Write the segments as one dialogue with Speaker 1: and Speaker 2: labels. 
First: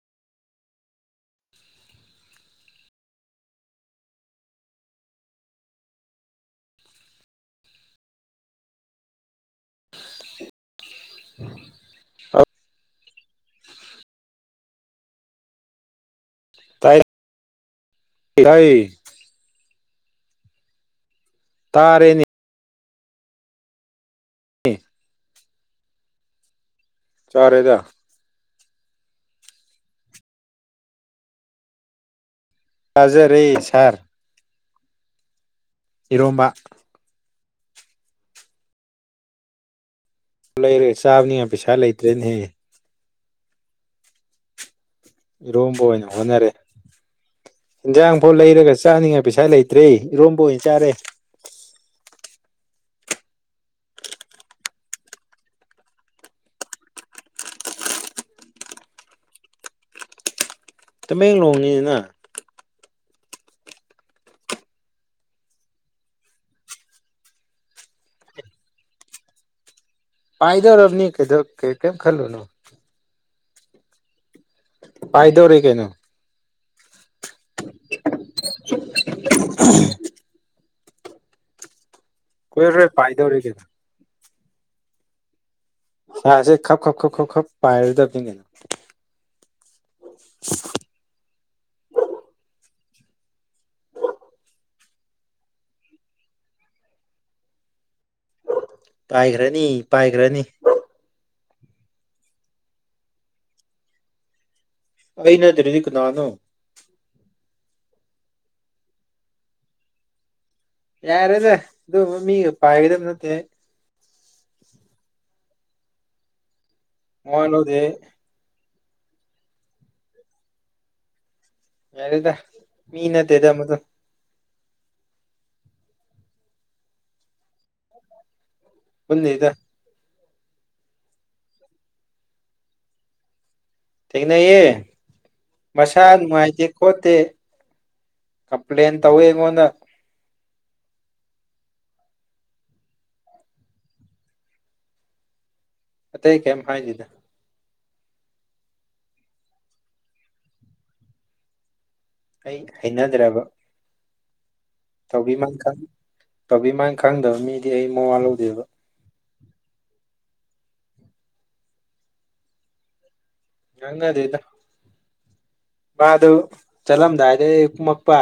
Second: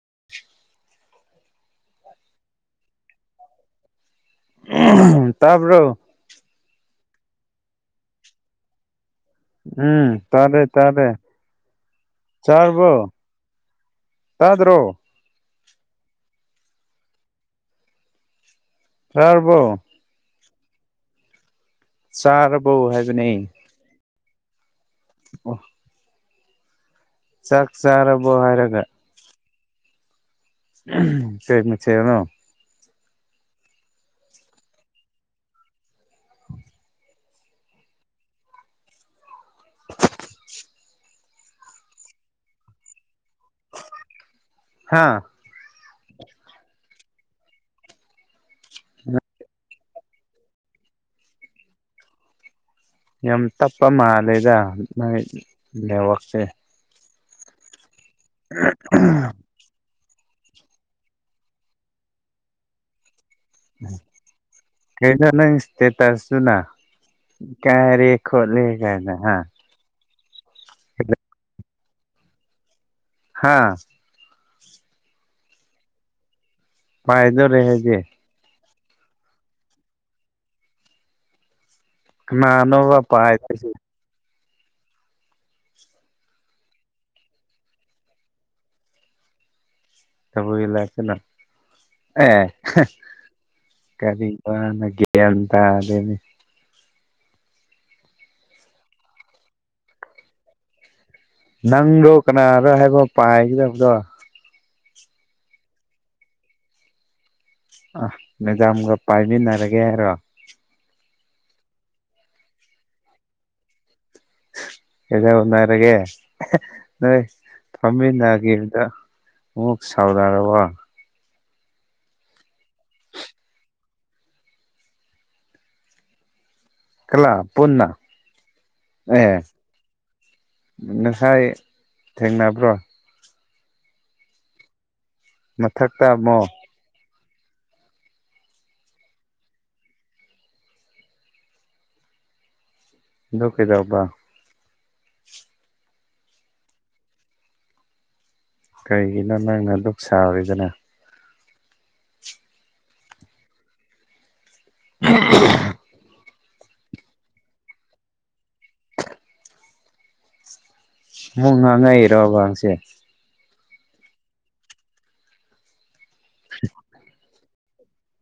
Speaker 1: [inaudible] ꯇꯔꯕꯔ ꯎꯝ ꯇꯔꯦ ꯇꯔꯦ ꯆꯥꯔꯕꯣ ꯇꯥ ꯑꯗꯨ꯭ꯔꯣ
Speaker 2: ꯇꯥꯏ ꯍꯣꯏ
Speaker 1: ꯐꯔꯕꯣ
Speaker 2: ꯇꯥꯔꯦꯅꯤ
Speaker 1: ꯍꯣ ꯍꯥꯏꯕꯨ ꯅ
Speaker 2: ꯎꯝ
Speaker 1: ꯑ ꯆꯥꯛ
Speaker 2: ꯆꯥꯔꯦꯗ
Speaker 1: ꯆꯔꯔꯕ ꯍꯥꯏꯔꯛ ꯃ ꯀꯦꯁꯅꯣ
Speaker 2: ꯀꯖꯔꯦ ꯁꯔ ꯏꯔꯣꯝꯕ ꯐ ꯁꯥꯕꯅꯤ ꯄꯤꯁꯥ ꯂꯩꯇꯔꯅ
Speaker 1: ꯍꯥ
Speaker 2: ꯏꯣꯝꯕꯅ ꯍꯣꯠꯅꯔꯦ ꯏꯟꯖꯥꯡꯐꯥꯎ ꯂꯩꯔꯒ ꯆꯥꯅꯤꯡꯉꯥꯏ ꯄꯩꯁꯥ ꯂꯩꯇ꯭ꯔꯦ ꯏꯔꯣꯝꯕ ꯑꯣꯏꯅ ꯆꯥꯔꯦ
Speaker 1: ꯌꯥꯝ ꯇꯞꯄ ꯃꯥꯜꯂꯦꯗ ꯅꯣꯏ ꯂꯥꯏꯕꯥꯛꯁꯦ ꯎ
Speaker 2: ꯇꯃꯦꯡꯂꯣꯡꯅꯤꯅꯤꯅ
Speaker 1: ꯀꯩꯅꯣ ꯅꯪ ꯏꯁꯇꯦꯇꯁꯁꯨꯅ ꯀꯥꯏꯔꯦ ꯈꯣꯠꯂꯦ ꯀꯥꯏꯅ ꯍꯥ
Speaker 2: ꯄꯥꯏꯗꯧꯔꯅꯤ ꯀꯩꯗ ꯀ ꯀꯦꯝ ꯈꯜꯂꯨꯅ
Speaker 1: ꯍꯥꯥ
Speaker 2: ꯄꯥꯏꯗꯧꯔꯦ ꯀꯩꯅꯣ
Speaker 1: ꯐꯥꯏꯗꯣ ꯔꯦꯁꯦ
Speaker 2: [inaudible]
Speaker 1: ꯅꯣ
Speaker 2: ꯀꯨꯏꯔꯔꯣꯏ
Speaker 1: ꯄꯥꯄ
Speaker 2: ꯄꯥꯏꯗꯧꯔꯦ ꯀꯩꯅꯣ
Speaker 1: ꯍꯥꯏꯁꯤ
Speaker 2: ꯍꯁꯦ ꯈꯞ ꯈꯞ ꯈ ꯈꯞ ꯈꯞ ꯄꯥꯏꯔꯗ ꯀꯅ
Speaker 1: ꯆꯕꯨ ꯏꯂꯁꯦꯅ ꯑꯦ ꯀꯔꯤꯒꯒꯦꯇ ꯑꯗꯨꯗꯦꯅꯦ
Speaker 2: ꯄꯥꯏꯈ꯭ꯔꯅꯤ ꯄꯥꯏꯈ꯭ꯔꯅꯤ
Speaker 1: ꯅꯪꯗꯣ ꯀꯅꯥꯔꯣ ꯍꯥꯏꯕ ꯄꯥꯏꯒꯗꯕꯗꯣ
Speaker 2: ꯑꯩꯅ ꯑꯗꯨꯔꯤꯗꯤ ꯀꯅꯥꯅꯨ
Speaker 1: ꯑ ꯃꯦꯖꯥꯝꯒ ꯄꯥꯏꯃꯤꯟꯅꯔꯒꯦ ꯍꯥꯏꯔꯣ
Speaker 2: ꯌꯥꯔꯦꯅꯦ ꯑꯗꯨ ꯃꯤꯒ ꯄꯥꯏꯒꯗꯕ ꯅꯠꯇꯦ
Speaker 1: ꯑꯦꯗꯔ ꯑꯗꯨꯦ ꯅꯣꯏ
Speaker 2: ꯃꯋꯥ ꯂꯧꯗꯦ
Speaker 1: ꯇꯝꯕꯤꯟ ꯍꯥꯏꯒꯦꯗ ꯃꯛ ꯁꯥꯎꯗꯥꯥꯔꯕ
Speaker 2: ꯌꯥ ꯀ ꯃꯤ ꯅꯠꯇꯦꯗ ꯃꯗꯨ
Speaker 1: ꯀꯂ ꯄꯨꯟꯅ
Speaker 2: ꯄꯨꯟꯅ
Speaker 1: ꯑꯦ
Speaker 2: ꯏꯗ
Speaker 1: ꯉꯁꯥꯏ ꯊꯦꯡꯅꯕ꯭ꯔꯣ
Speaker 2: ꯊꯅꯌꯦ
Speaker 1: ꯃꯊꯛꯇ
Speaker 2: ꯃꯁꯥꯗ
Speaker 1: ꯑꯃꯨꯛ
Speaker 2: ꯃꯥꯥꯏꯗꯤ ꯀꯣꯠꯇꯦ ꯀꯝꯄ꯭ꯂꯦꯟꯦꯟ ꯇꯧꯋꯦꯉꯣꯟꯅ
Speaker 1: ꯂꯗꯨ ꯀꯗꯕꯕꯥ
Speaker 2: ꯃ ꯍ ꯀꯦ ꯍꯥꯏꯗꯗ
Speaker 1: ꯀꯩꯒꯤꯅꯣ ꯅꯪꯅ ꯗꯨꯛ ꯁꯥꯔꯤꯗꯅ
Speaker 2: ꯑꯩ ꯍꯩꯅꯗ꯭ꯔꯕ ꯇꯧꯕꯤꯃ ꯏꯈ ꯇꯧꯕꯤꯃꯅ ꯈꯪꯗꯕ ꯃꯤꯗꯤ ꯑꯩ ꯃꯋꯥ ꯂꯧꯗꯦꯕ
Speaker 1: ꯃꯨ ꯉꯥꯡꯉꯥꯏ ꯏꯔꯣꯕꯥꯡꯁꯦ
Speaker 2: ꯍꯪꯗꯦ ꯏꯗ ꯕꯥ ꯑꯗꯨ ꯆꯜꯂꯝꯗꯥꯏ ꯑꯦ ꯏꯃꯄꯥ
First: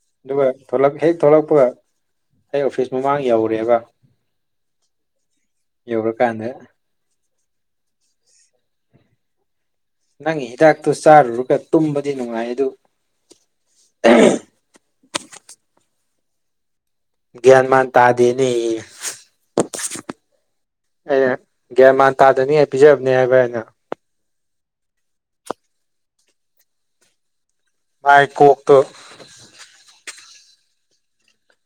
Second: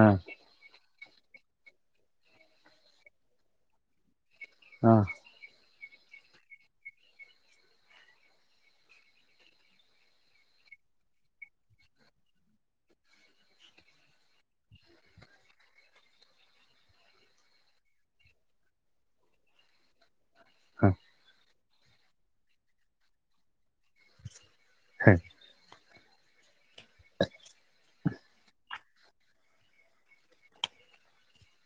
Speaker 1: ꯑꯥ
Speaker 2: ꯑꯗꯨꯕ ꯊꯂꯛ ꯍꯦꯛ ꯊꯣꯛꯂꯛꯄꯒ ꯑꯩ ꯑꯣꯐꯤꯁ ꯃꯃꯥꯡ ꯌꯧꯔꯦꯒ
Speaker 1: ꯑꯥ
Speaker 2: ꯌꯧꯔ ꯀꯥꯟꯗ ꯅꯪꯒꯤ ꯍꯤꯗꯥꯛꯇꯨ ꯆꯥꯔꯨꯔꯒ ꯇꯨꯝꯕꯗꯤ ꯅꯨꯡꯉꯥꯏ ꯑꯗꯨ ꯒ꯭ꯌꯥꯟ ꯃꯥꯟ ꯇꯗꯦꯅꯦ꯫ [unintelligible] ꯒ꯭ꯌꯥꯟ ꯃꯥꯟ ꯇꯥꯗꯅꯤꯉꯥꯏ ꯄꯤꯖꯕꯅꯦ ꯍꯥꯏꯕ ꯑꯩꯅ꯫
Speaker 1: [unintelligible]
Speaker 2: ꯃꯥꯥꯏ ꯀꫭꯛ ꯇꯣ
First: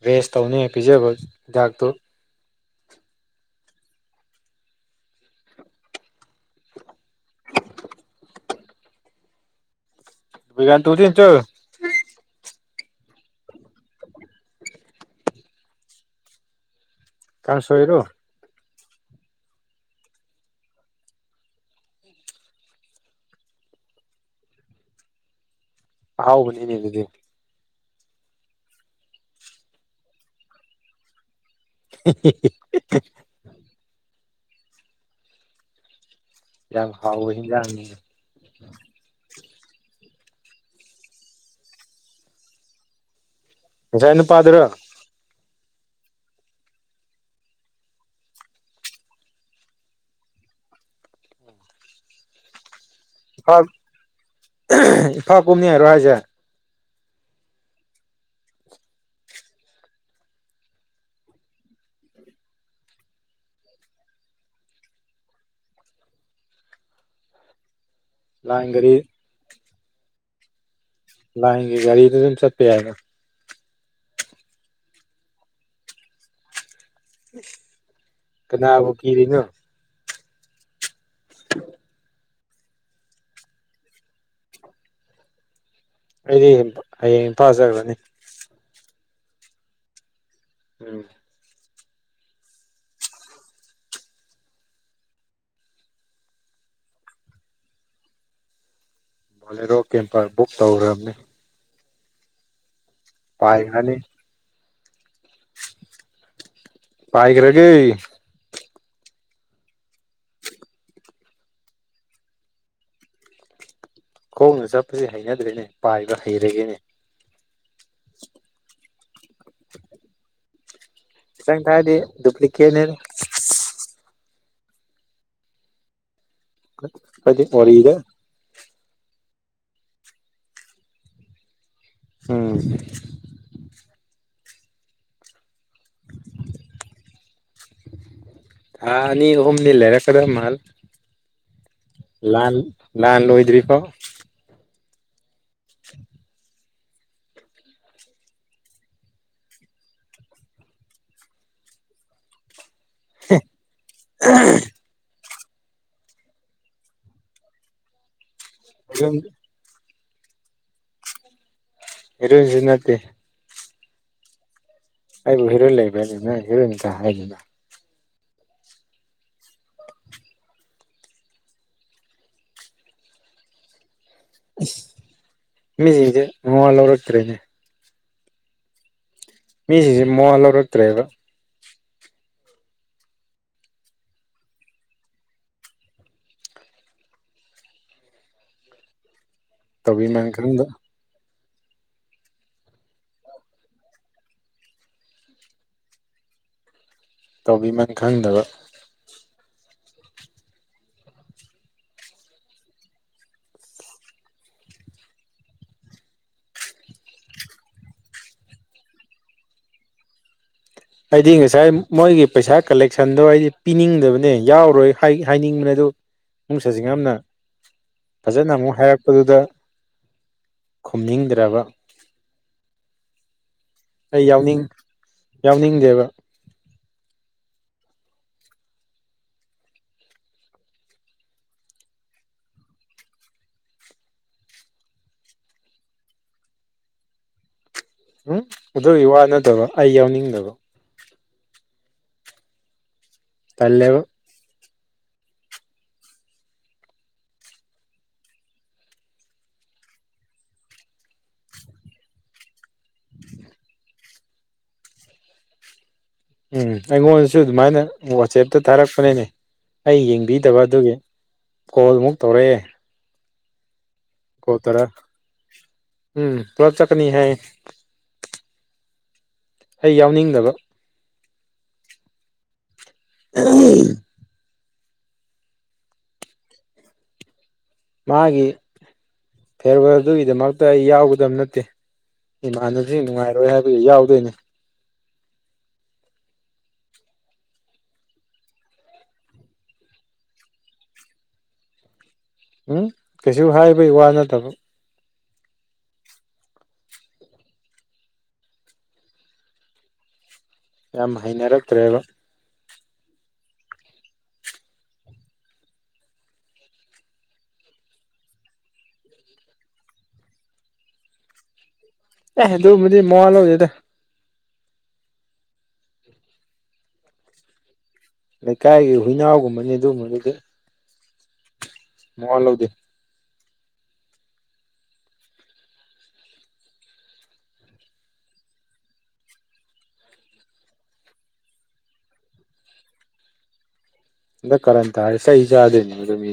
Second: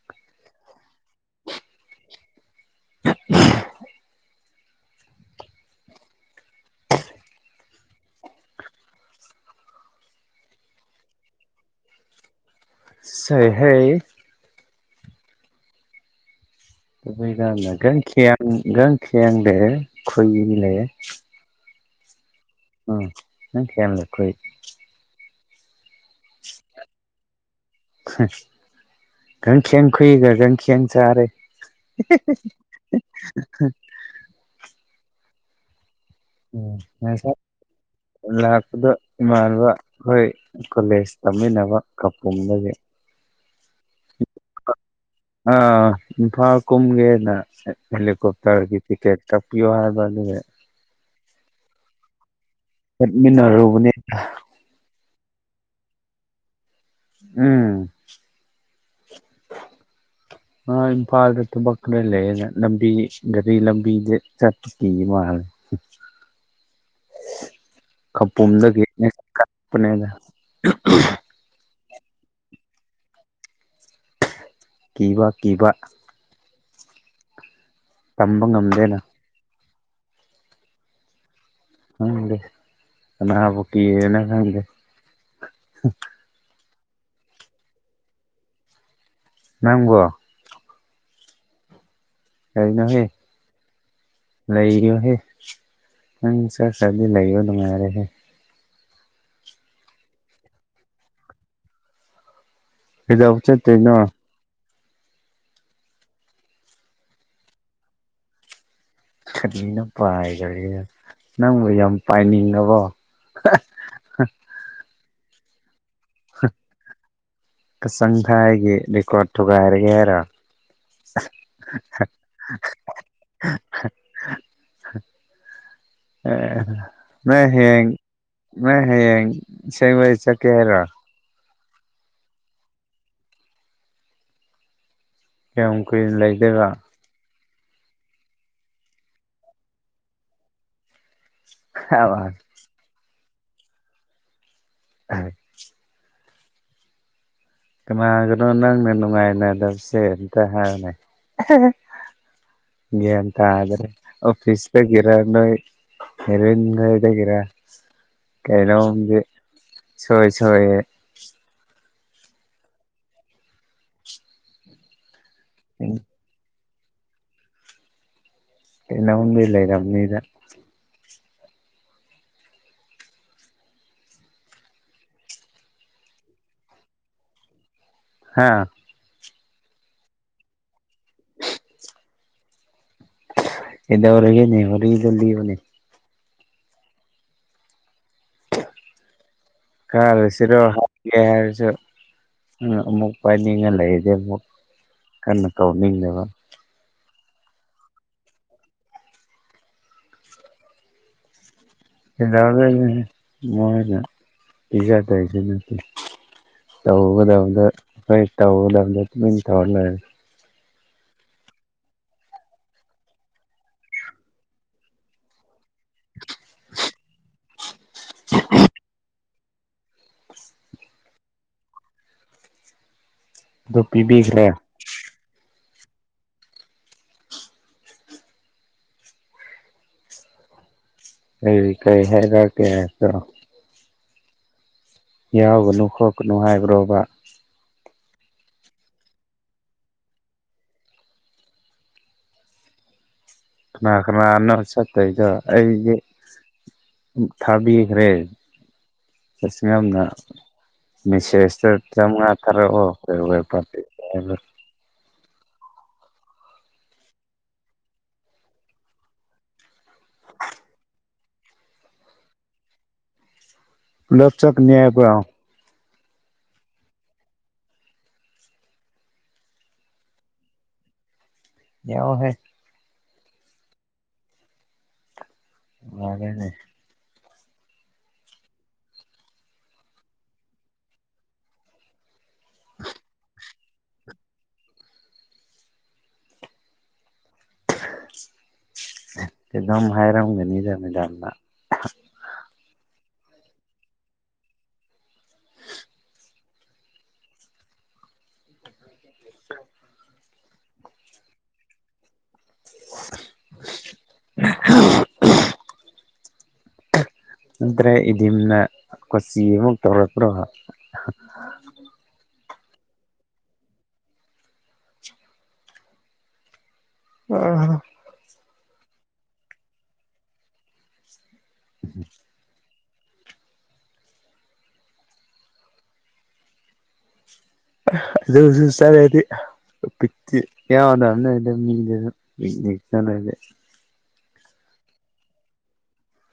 Speaker 2: ꯋꯦꯁ ꯇꯧꯅꯤ ꯄꯤꯖꯕ ꯍꯤꯗꯥꯛꯇꯨ
Speaker 1: [unintelligible]
Speaker 2: [unintelligible] [unintelligible]
Speaker 1: ꯁꯩꯍꯩ
Speaker 2: ꯀꯥꯡꯁꯣꯏꯔꯣ
Speaker 1: [unintelligible] ꯒꯥꯡꯈ꯭ꯌꯦꯡꯂꯦ ꯈꯨꯏꯂꯦ [unintelligible]
Speaker 2: ꯑꯍꯥꯎꯕꯅꯤꯅꯦ ꯑꯗꯨꯗꯤ꯫
Speaker 1: [unintelligible] ꯆꯥꯔꯦ꯫
Speaker 2: ꯍꯦ ꯍꯦ ꯍꯦ ꯍꯤ ꯍꯦ
Speaker 1: ꯎꯝ
Speaker 2: ꯌꯥꯝ ꯍꯥꯎꯕ
Speaker 1: ꯉꯁꯥꯏ
Speaker 2: ꯍꯤꯟꯖꯥꯡꯅꯤꯅꯦ
Speaker 1: ꯂꯥꯛꯄꯗ ꯏꯃꯥꯟ ꯗꯨꯒ ꯑꯈꯣꯏ ꯀꯣꯂꯦꯖ ꯇꯝꯃꯤꯟꯅꯕ ꯀꯥꯄꯨꯝꯗꯒꯤ
Speaker 2: ꯉꯁꯥꯏ ꯅꯨꯄꯥꯗꯨꯔꯣ
Speaker 1: ꯑ ꯏꯝꯐꯥꯜ ꯀꯨꯝꯒꯦꯅ ꯍꯦꯂꯤꯀꯣꯞꯇꯔꯒꯤ ꯇꯤꯛꯀꯦꯠ ꯀꯛꯄꯤꯌꯣ ꯍꯥꯏꯕꯗꯨꯒꯤ꯫ ꯆꯠꯃꯤꯟꯅꯔꯨꯕꯅꯦꯗ꯫
Speaker 2: ꯊꯥ ꯀꯨꯝꯅꯤ ꯉꯥꯏꯔꯣ ꯍꯥꯏꯁꯦ꯫
Speaker 1: ꯎꯝ ꯑ ꯏꯝꯐꯥꯜꯗ ꯊꯕꯛ ꯈꯔ ꯂꯩꯌꯦꯅꯦ ꯂꯝꯕꯤ ꯒꯔꯤ ꯂꯝꯕꯤꯗ ꯆꯠꯄ ꯀꯤ ꯃꯥꯜꯂꯦ꯫
Speaker 2: ꯂꯥꯏꯟ
Speaker 1: ꯈꯄꯨꯝꯗꯒꯤ
Speaker 2: ꯒꯥꯔꯤ
Speaker 1: ꯅꯦꯠ ꯀꯥꯏ ꯄꯨꯅꯦꯗ
Speaker 2: ꯂꯥꯏꯟꯒꯤ ꯒꯥꯔꯤꯗ ꯁꯨꯝ ꯆꯠꯄ ꯌꯥꯏꯌꯦꯅ꯫
Speaker 1: ꯀꯤꯕꯥ-ꯀꯤꯕꯥ
Speaker 2: [unintelligible] ꯀꯅꯥꯕꯨ
Speaker 1: ꯉꯝꯗꯦꯅ
Speaker 2: ꯀꯤꯔꯤꯅꫭ꯫
Speaker 1: ꯈꯪꯗꯦ ꯀꯅꯥꯕꯨ ꯀꯤꯔꯤꯅꫭ ꯈꯪꯗꯦ꯫
Speaker 2: ꯑꯩꯗꯤ ꯍꯌꯦꯡ ꯏꯝꯐꯥꯜ ꯆꯠꯈ꯭ꯔꯅꯤ꯫
Speaker 1: ꯅꯪꯕꯨ꯫
Speaker 2: ꯎꯝ
Speaker 1: ꯀꯔꯤꯅꯣꯍꯦ ꯂꯩꯔꯤꯑꫭꯍꯦ ꯅꯪ ꯆꯠ ꯆꯠꯃꯤꯟꯅꯒꯤꯕ ꯅꯨꯡꯉꯥꯏꯔꯦꯍꯦ꯫
Speaker 2: ꯕꯣꯂꯦꯔꯣ ꯀꯦꯝꯄꯔ ꯕꯨꯛ ꯇꯧꯈ꯭ꯔꯕꯅꯦ꯫
Speaker 1: ꯀꯩꯗꯧꯕ
Speaker 2: ꯄꯥꯏꯈ꯭ꯔꯅꯤ
Speaker 1: ꯆꯠꯇꫭꯏꯅꫭ꯫
Speaker 2: ꯄꯥꯏꯈ꯭ꯔꯒꯦ꯫
Speaker 1: ꯀꯔꯤꯅꫭ ꯄꯥꯏꯈ꯭ꯔꯒꯦ ꯅꯪꯕꯨ ꯌꯥꯝ ꯄꯥꯏꯅꯤꯡꯑꯕꯣ꯫
Speaker 2: ꯀꫭꯡꯅ ꯆꯠꯕꯁꯦ ꯍꯩꯅ ꯗ꯭ꯔꯦꯅꯦ ꯄꯥꯏꯕ ꯍꯩꯔꯒꯦꯅꯦ
Speaker 1: ꯀꯆꯪ ꯊꯥꯏꯒꯤ ꯔꯦꯀꯣꯔꯠ ꯊꯨꯒꯥꯏꯔꯒꯦ ꯍꯥꯏꯔꫭ
Speaker 2: ꯆꯪ ꯊꯥꯏꯗꯤ ꯗꯨꯄꯂꯤꯀꯦꯠꯅꯦ
Speaker 1: [inaudible] ꯑꯦ
Speaker 2: ꯑꯩꯈꯣꯏꯗꯤ
Speaker 1: ꯅꫭꯏꯍꯌꯦꯡ
Speaker 2: ꯑꯣꯔꯤꯗ
Speaker 1: ꯅꫭꯏꯍꯌꯦꯡ ꯑꯁꯦꯡꯕꯩ ꯆꯠꯀꯦ ꯍꯥꯏꯔꫭ
Speaker 2: ꯎꯝ
Speaker 1: ꯀꯌꯥꯝ ꯀꯨꯏꯅ ꯂꯩꯗꯒ
Speaker 2: ꯊꯥꯑꯅꯤ ꯑꯍꯨꯝꯗꯤ ꯂꯩꯔꯛ ꯀꯗ ꯃꯥꯜꯂꯤ ꯂꯜ ꯂꯥꯟ ꯂꯣꯏ ꯍꯧꯖꯤꯛ ꯐꯥꯎ
Speaker 1: ꯑ ꯀꯅꯒꯅꯣ ꯅꯪꯅ ꯅꯨꯡꯉꯥꯏꯅꯗꯕꯁꯦ ꯑꯝꯇ ꯍꯥꯏꯌꯨꯅꯦ ꯒꯤꯌꯟ ꯇꯗꯔꯦ ꯑꫭꯐꯤꯁ ꯇꯒꯤꯔ ꯅꫭꯏ ꯍꯔꯟ ꯍꯗꯒꯦꯔꯥ ꯀꯩꯩꯅꫭꯝꯗꯤ ꯁꯣꯏ ꯁꯣꯏ
Speaker 2: ꯏꯔꯣꯏꯁꯤ ꯅꯠꯇꯦ ꯑꯩꯕꯨ ꯍꯤꯔꯣꯏꯟ ꯂꯩꯕꯔꯅꯦ ꯍꯤꯔꯣꯏꯟ ꯑ ꯍꯥꯏꯅ
Speaker 1: ꯀꯩꯅꫭꯝꯗꯤ ꯂꯩꯔꯝꯅꯤꯗ
Speaker 2: ꯏꯁ ꯃꯤꯒꯖꯩ ꯃꯥꯋꯥ ꯂꯧꯔꯛꯇꯔꯦꯅꯦ
Speaker 1: ꯍꯥꯥ
Speaker 2: ꯃꯤꯖꯤꯡꯖꯦ ꯃꯥꯋꯥ ꯂꯧꯔꯛꯇ꯭ꯔꯦꯕ
Speaker 1: ꯀꯩꯗꫭꯏꯔꯒꯦꯅꯦ ꯋꯥꯔꯤꯗꫭ ꯂꯤꯌꯨꯅꯦ [unintelligible] ꯀꯔ
Speaker 2: ꯇꯧꯕꯤꯃꯟ ꯈꯪꯗ
Speaker 1: ꯁꯤꯔꫭ ꯍꯥꯎ ꯍꯥꯏ ꯁꯨ ꯑꯃꯨꯛ ꯄꯥꯏꯅꯤꯡꯉ ꯂꯩꯔꯗꯤ ꯑꯃꯨꯛ ꯀꯟꯅ ꯇꯧꯅꯤꯡꯗꯕ
Speaker 2: ꯇꯧꯕꯤꯃꯟ ꯈꯪꯗꯕ
Speaker 1: ꯂꯩ ꯃꯣꯏꯅ ꯄꯤꯖꯗꯣꯏꯁꯤ ꯅꯠꯇꯦ ꯇꯧꯒꯗꯕꯗ ꯑꯩꯈꯣꯏ ꯇꯧꯒꯗꯕꯗ ꯇꯨꯃꯤꯟ ꯇꯧꯔ ꯂꯩꯔꯦ
Speaker 2: ꯍꯥꯏꯗꯤ ꯉꯁꯥꯏ ꯃꯣꯏꯒꯤ ꯄꯩꯁꯥ ꯀꯂꯦꯛꯁꯟꯗꯣ ꯑꯩꯗꯤ ꯄꯤꯅꯤꯡꯗꯕꯅꯦ ꯌꯥꯎꯔꯣꯏ ꯍꯥꯏꯅꯤꯡꯕꯅꯦ ꯑꯗꯨ ꯑꯃꯛ ꯁꯥꯁꯤꯡ ꯌꯥꯝꯅ ꯐꯖꯅ ꯑꯃꯨꯛ ꯍꯥꯏꯔꯛꯄ ꯑꯗꯨꯗ ꯈꯨꯝꯅꯤꯡꯗ꯭ꯔꯕ
Speaker 1: ꯑꯗꯨ
Speaker 2: ꯑꯩ
Speaker 1: ꯄꯤꯕꯤꯈ꯭ꯔꯦ
Speaker 2: ꯌꯥꯎꯅꯤꯡ ꯌꯥꯎꯅꯤꯡ ꯗꯦꯕ
Speaker 1: ꯑꯩ ꯀꯩ ꯍꯥꯏꯔꯒꯦ ꯀꫭ ꯌꯥꯎꯒꯅꯨ ꯈꯣꯛꯀꯅꯨ ꯍꯥꯏꯕ꯭ꯔꯣꯕ
Speaker 2: ꯎꯝ ꯑꯗꯨꯒꯤ ꯋꯥꯅꯗꯕ ꯑꯩ ꯌꯥꯎꯅꯤꯡꯗꯕ ꯇꯜꯂꯦꯕ
Speaker 1: ꯀꯈꯅ ꯑꯅ ꯆ ꯑꯩꯗ ꯑꯩꯗꯤ ꯊꯥꯕꯤꯈ꯭ꯔꯦ ꯆꯁꯤ ꯌꯥꯝꯅ ꯃꯦꯁꯦꯖꯇ ꯆꯝꯃꯉꯥ ꯈꯔꯦ ꯑꯣ ꯍ ꯑꯣꯏꯔ ꯐ ꯎ
Speaker 2: ꯎꯝ ꯑꯩꯉꯣꯟꯗꯁꯨ ꯑꯗꯨꯃꯥꯏꯅ ꯋꯥꯆꯦꯞꯇ ꯊꯥꯔꯛꯄꯅꯤꯅꯦ ꯑꯩ ꯌꯦꯡꯕꯤꯗꯕ ꯑꯗꯨꯒꯤ ꯀꯣꯜꯃꯨꯛ ꯇꯧꯔꯛꯑꯦ
Speaker 1: ꯂꯆꯛ
Speaker 2: ꯀꯣꯜ
Speaker 1: ꯅ꯭ꯏ
Speaker 2: ꯇꯧꯔ
Speaker 1: ꯄ
Speaker 2: ꯎꯝ ꯀꯂꯞ ꯆꯀꯅꯤ ꯍꯥꯏ ꯑꯩ ꯌꯥꯎꯅꯤꯡꯗꯕ
Speaker 1: ꯌꯥꯎ ꯐ
Speaker 2: ꯑ
Speaker 1: ꯑꯔꯦꯅꯦ
Speaker 2: ꯃꯥꯒꯤ ꯐꯦꯔꯔ ꯑꯗꯨꯒꯤꯗꯃꯛꯇ ꯑꯩ ꯌꯥꯎꯒꯗꯕ ꯅꯠꯇꯦ ꯏꯃꯥꯟꯅꯁꯤ ꯅꯨꯡꯉꯥꯏꯔꯣꯏ ꯍꯥꯏꯕ ꯑꯩ ꯌꯥꯎꯗꯣꯏꯅꯦ
Speaker 1: ꯆ ꯑꯗꯨꯝ ꯍꯥꯏꯔꯝꯒꯅꯤꯗꯃꯤꯗꯥꯝꯗ
Speaker 2: ꯎꯝ ꯀꯩꯁꯨ ꯍꯥꯏꯕꯩ ꯋꯥ ꯅꯠꯇꯕ ꯌꯥꯝ ꯍꯩꯅꯔꯛꯇ꯭ꯔꯦꯕ
Speaker 1: [inaudible] ꯅꯠꯇ꯭ꯔꯦ ꯏꯗꯤꯝꯅ ꯀꯣꯆꯤ ꯑꯃꯨꯛ ꯇꯧꯔꯛꯄ꯭ꯔꯣ
Speaker 2: ꯑꯦ ꯑꯗꯨꯕꯨꯗꯤ ꯃꯉꯥꯜ ꯂꯧꯗꯦꯗ
Speaker 1: ꯑ
Speaker 2: ꯂꯩꯀꯥꯏꯒꯤ ꯍꯨꯏꯅꯥꯎꯒꯨꯝꯕꯅꯤ ꯑꯗꯨꯒꯝꯕꯗꯨꯗꯤ ꯃꯣꯟ ꯂꯧꯗ
Speaker 1: ꯗꯤꯤ ꯋꯥꯦ
Speaker 2: ꯀꯔ ꯇ ꯍꯥꯏꯁ ꯏꯖ ꯑꯗꯨꯗꯦꯅꯤ ꯑꯗꯨꯝꯦ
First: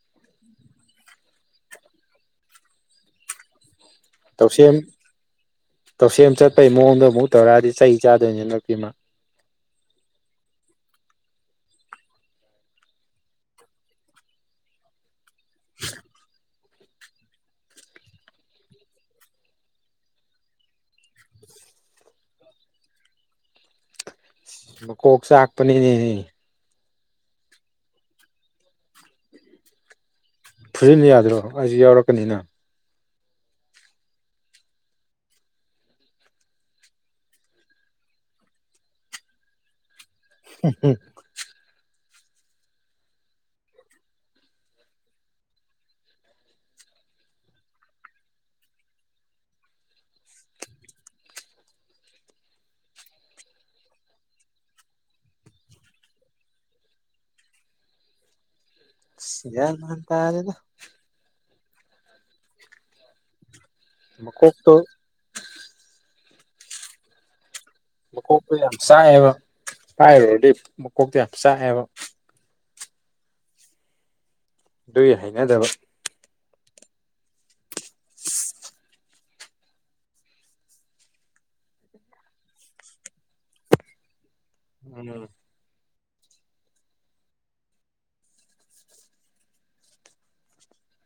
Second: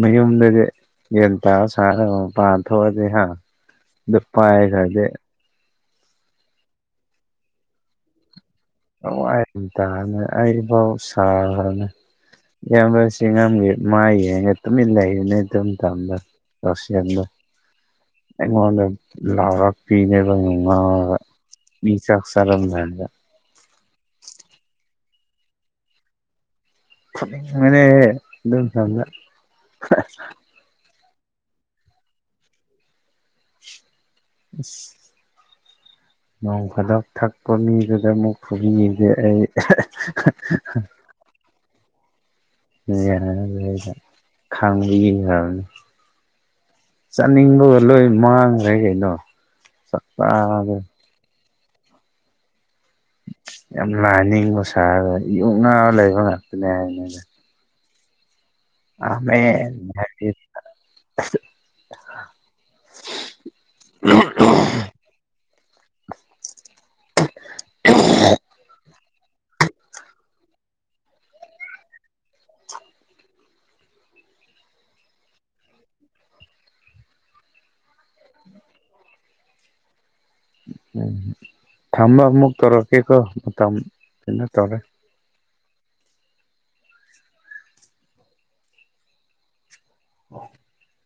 Speaker 1: ꯃꯌꯨꯝꯗꯗꯤ ꯌꯦꯟꯇꯥꯥ ꯁꯥꯥꯟꯅꯕ ꯃ ꯄꯥꯟ ꯊꯣꯛꯣꯛꯑꯗꯤꯦ ꯍꯥ ꯄꯥ
Speaker 2: ꯇꯧꯁꯦꯝ
Speaker 1: ꯈꯗꯦ
Speaker 2: ꯇꯧꯁꯦꯝ ꯆꯠꯄꯒꯤ ꯃꯑꯣꯡꯗ ꯑꯃꯨꯛ ꯇꯧꯔꯛꯑꯗꯤ ꯆꯩ ꯆꯥꯗꯣꯏꯅꯤꯅ
Speaker 1: ꯑ ꯇꯕꯥꯎ ꯁꯥꯈ꯭ꯔꯅꯦ ꯏꯌꯥꯝꯕꯁ ꯉꯒꯤꯦ ꯃꯥ ꯌꯦꯡꯉꯒ ꯇꯨꯃꯤꯠ ꯂꯩꯔꯤꯅꯦ ꯑꯗꯨꯝ ꯊꯝꯕ ꯂꯧꯣꯁꯦꯜꯗ ꯑꯩꯉꯣꯟꯗ ꯂꯥꯎꯔꯄꯤꯤꯅꯕ ꯅꯨꯡ ꯉꯥꯎꯔꯒ ꯃꯤ ꯆꯥꯛ ꯆꯥꯔꯝꯗꯥꯗ
Speaker 2: ꯃꯀꯣꯛ ꯆꯥꯛꯄꯅꯤꯅꯦ
Speaker 1: ꯃ ꯗ ꯁꯗ
Speaker 2: ꯐꯨꯖꯤꯅ ꯌꯥꯗ꯭ꯔꯣ ꯑꯩꯁꯨ ꯌꯥꯎꯔꯛꯀꯅꯤꯅ
Speaker 1: ꯑꯁ ꯅꯣꯡ ꯈꯨꯗꯛ ꯊꯛꯄ ꯃꯤꯗꯨꯗ ꯑꯃꯨꯛ ꯈꯨꯕꯤꯁꯦ ꯑꯩ
Speaker 2: [inaudible]
Speaker 1: ꯌꯥꯔꯔꯦꯗ ꯈꯥꯡꯕ ꯌꯦꯡꯈ꯭ꯔꯕꯅꯤ ꯆꯥꯅꯤꯡꯕꯒ ꯂꯣꯏ ꯃꯥꯡꯈ꯭ꯔꯦ ꯀꯩꯅꯣ ꯆꯥꯛ ꯆ ꯌꯥꯝ ꯂꯥꯏꯅꯤꯡꯕ ꯁꯥꯔꯒ ꯌꯌꯨꯛꯅꯥ ꯂꯩꯕ ꯉꯥꯛꯇꯅꯦ ꯍꯥꯏꯅꯤꯅꯦ ꯑ [inaudible]
Speaker 2: ꯑꯁ ꯒ꯭ꯌꯥꯟ ꯃꯥꯟ ꯇꯥꯗꯦꯗ ꯃꯀꯣꯛꯇꯣ
Speaker 1: [inaudible]
Speaker 2: ꯃꯀꯣꯛꯇꯣ ꯌꯥꯝ ꯆꯥꯏꯌꯦꯕ ꯀꯥꯏꯗꯒꯤ ꯃꯀꯣꯛꯇ ꯌꯥꯝ ꯆꯥꯛ ꯑ ꯕ꯫
Speaker 1: [inaudible]
Speaker 2: ꯑꯗꯨꯏ ꯍꯩꯅꯗꯕꯥ꯫ [inaudible]
Speaker 1: ꯎꯝ ꯊꯝꯕ ꯃꯨꯛ ꯇꯔꯣ ꯀꯦꯀꯣ ꯃꯇꯥꯝ ꯀꯩꯅꯣ ꯇꯧꯔꯦ꯫
Speaker 2: ꯎꯝ
Speaker 1: [inaudible]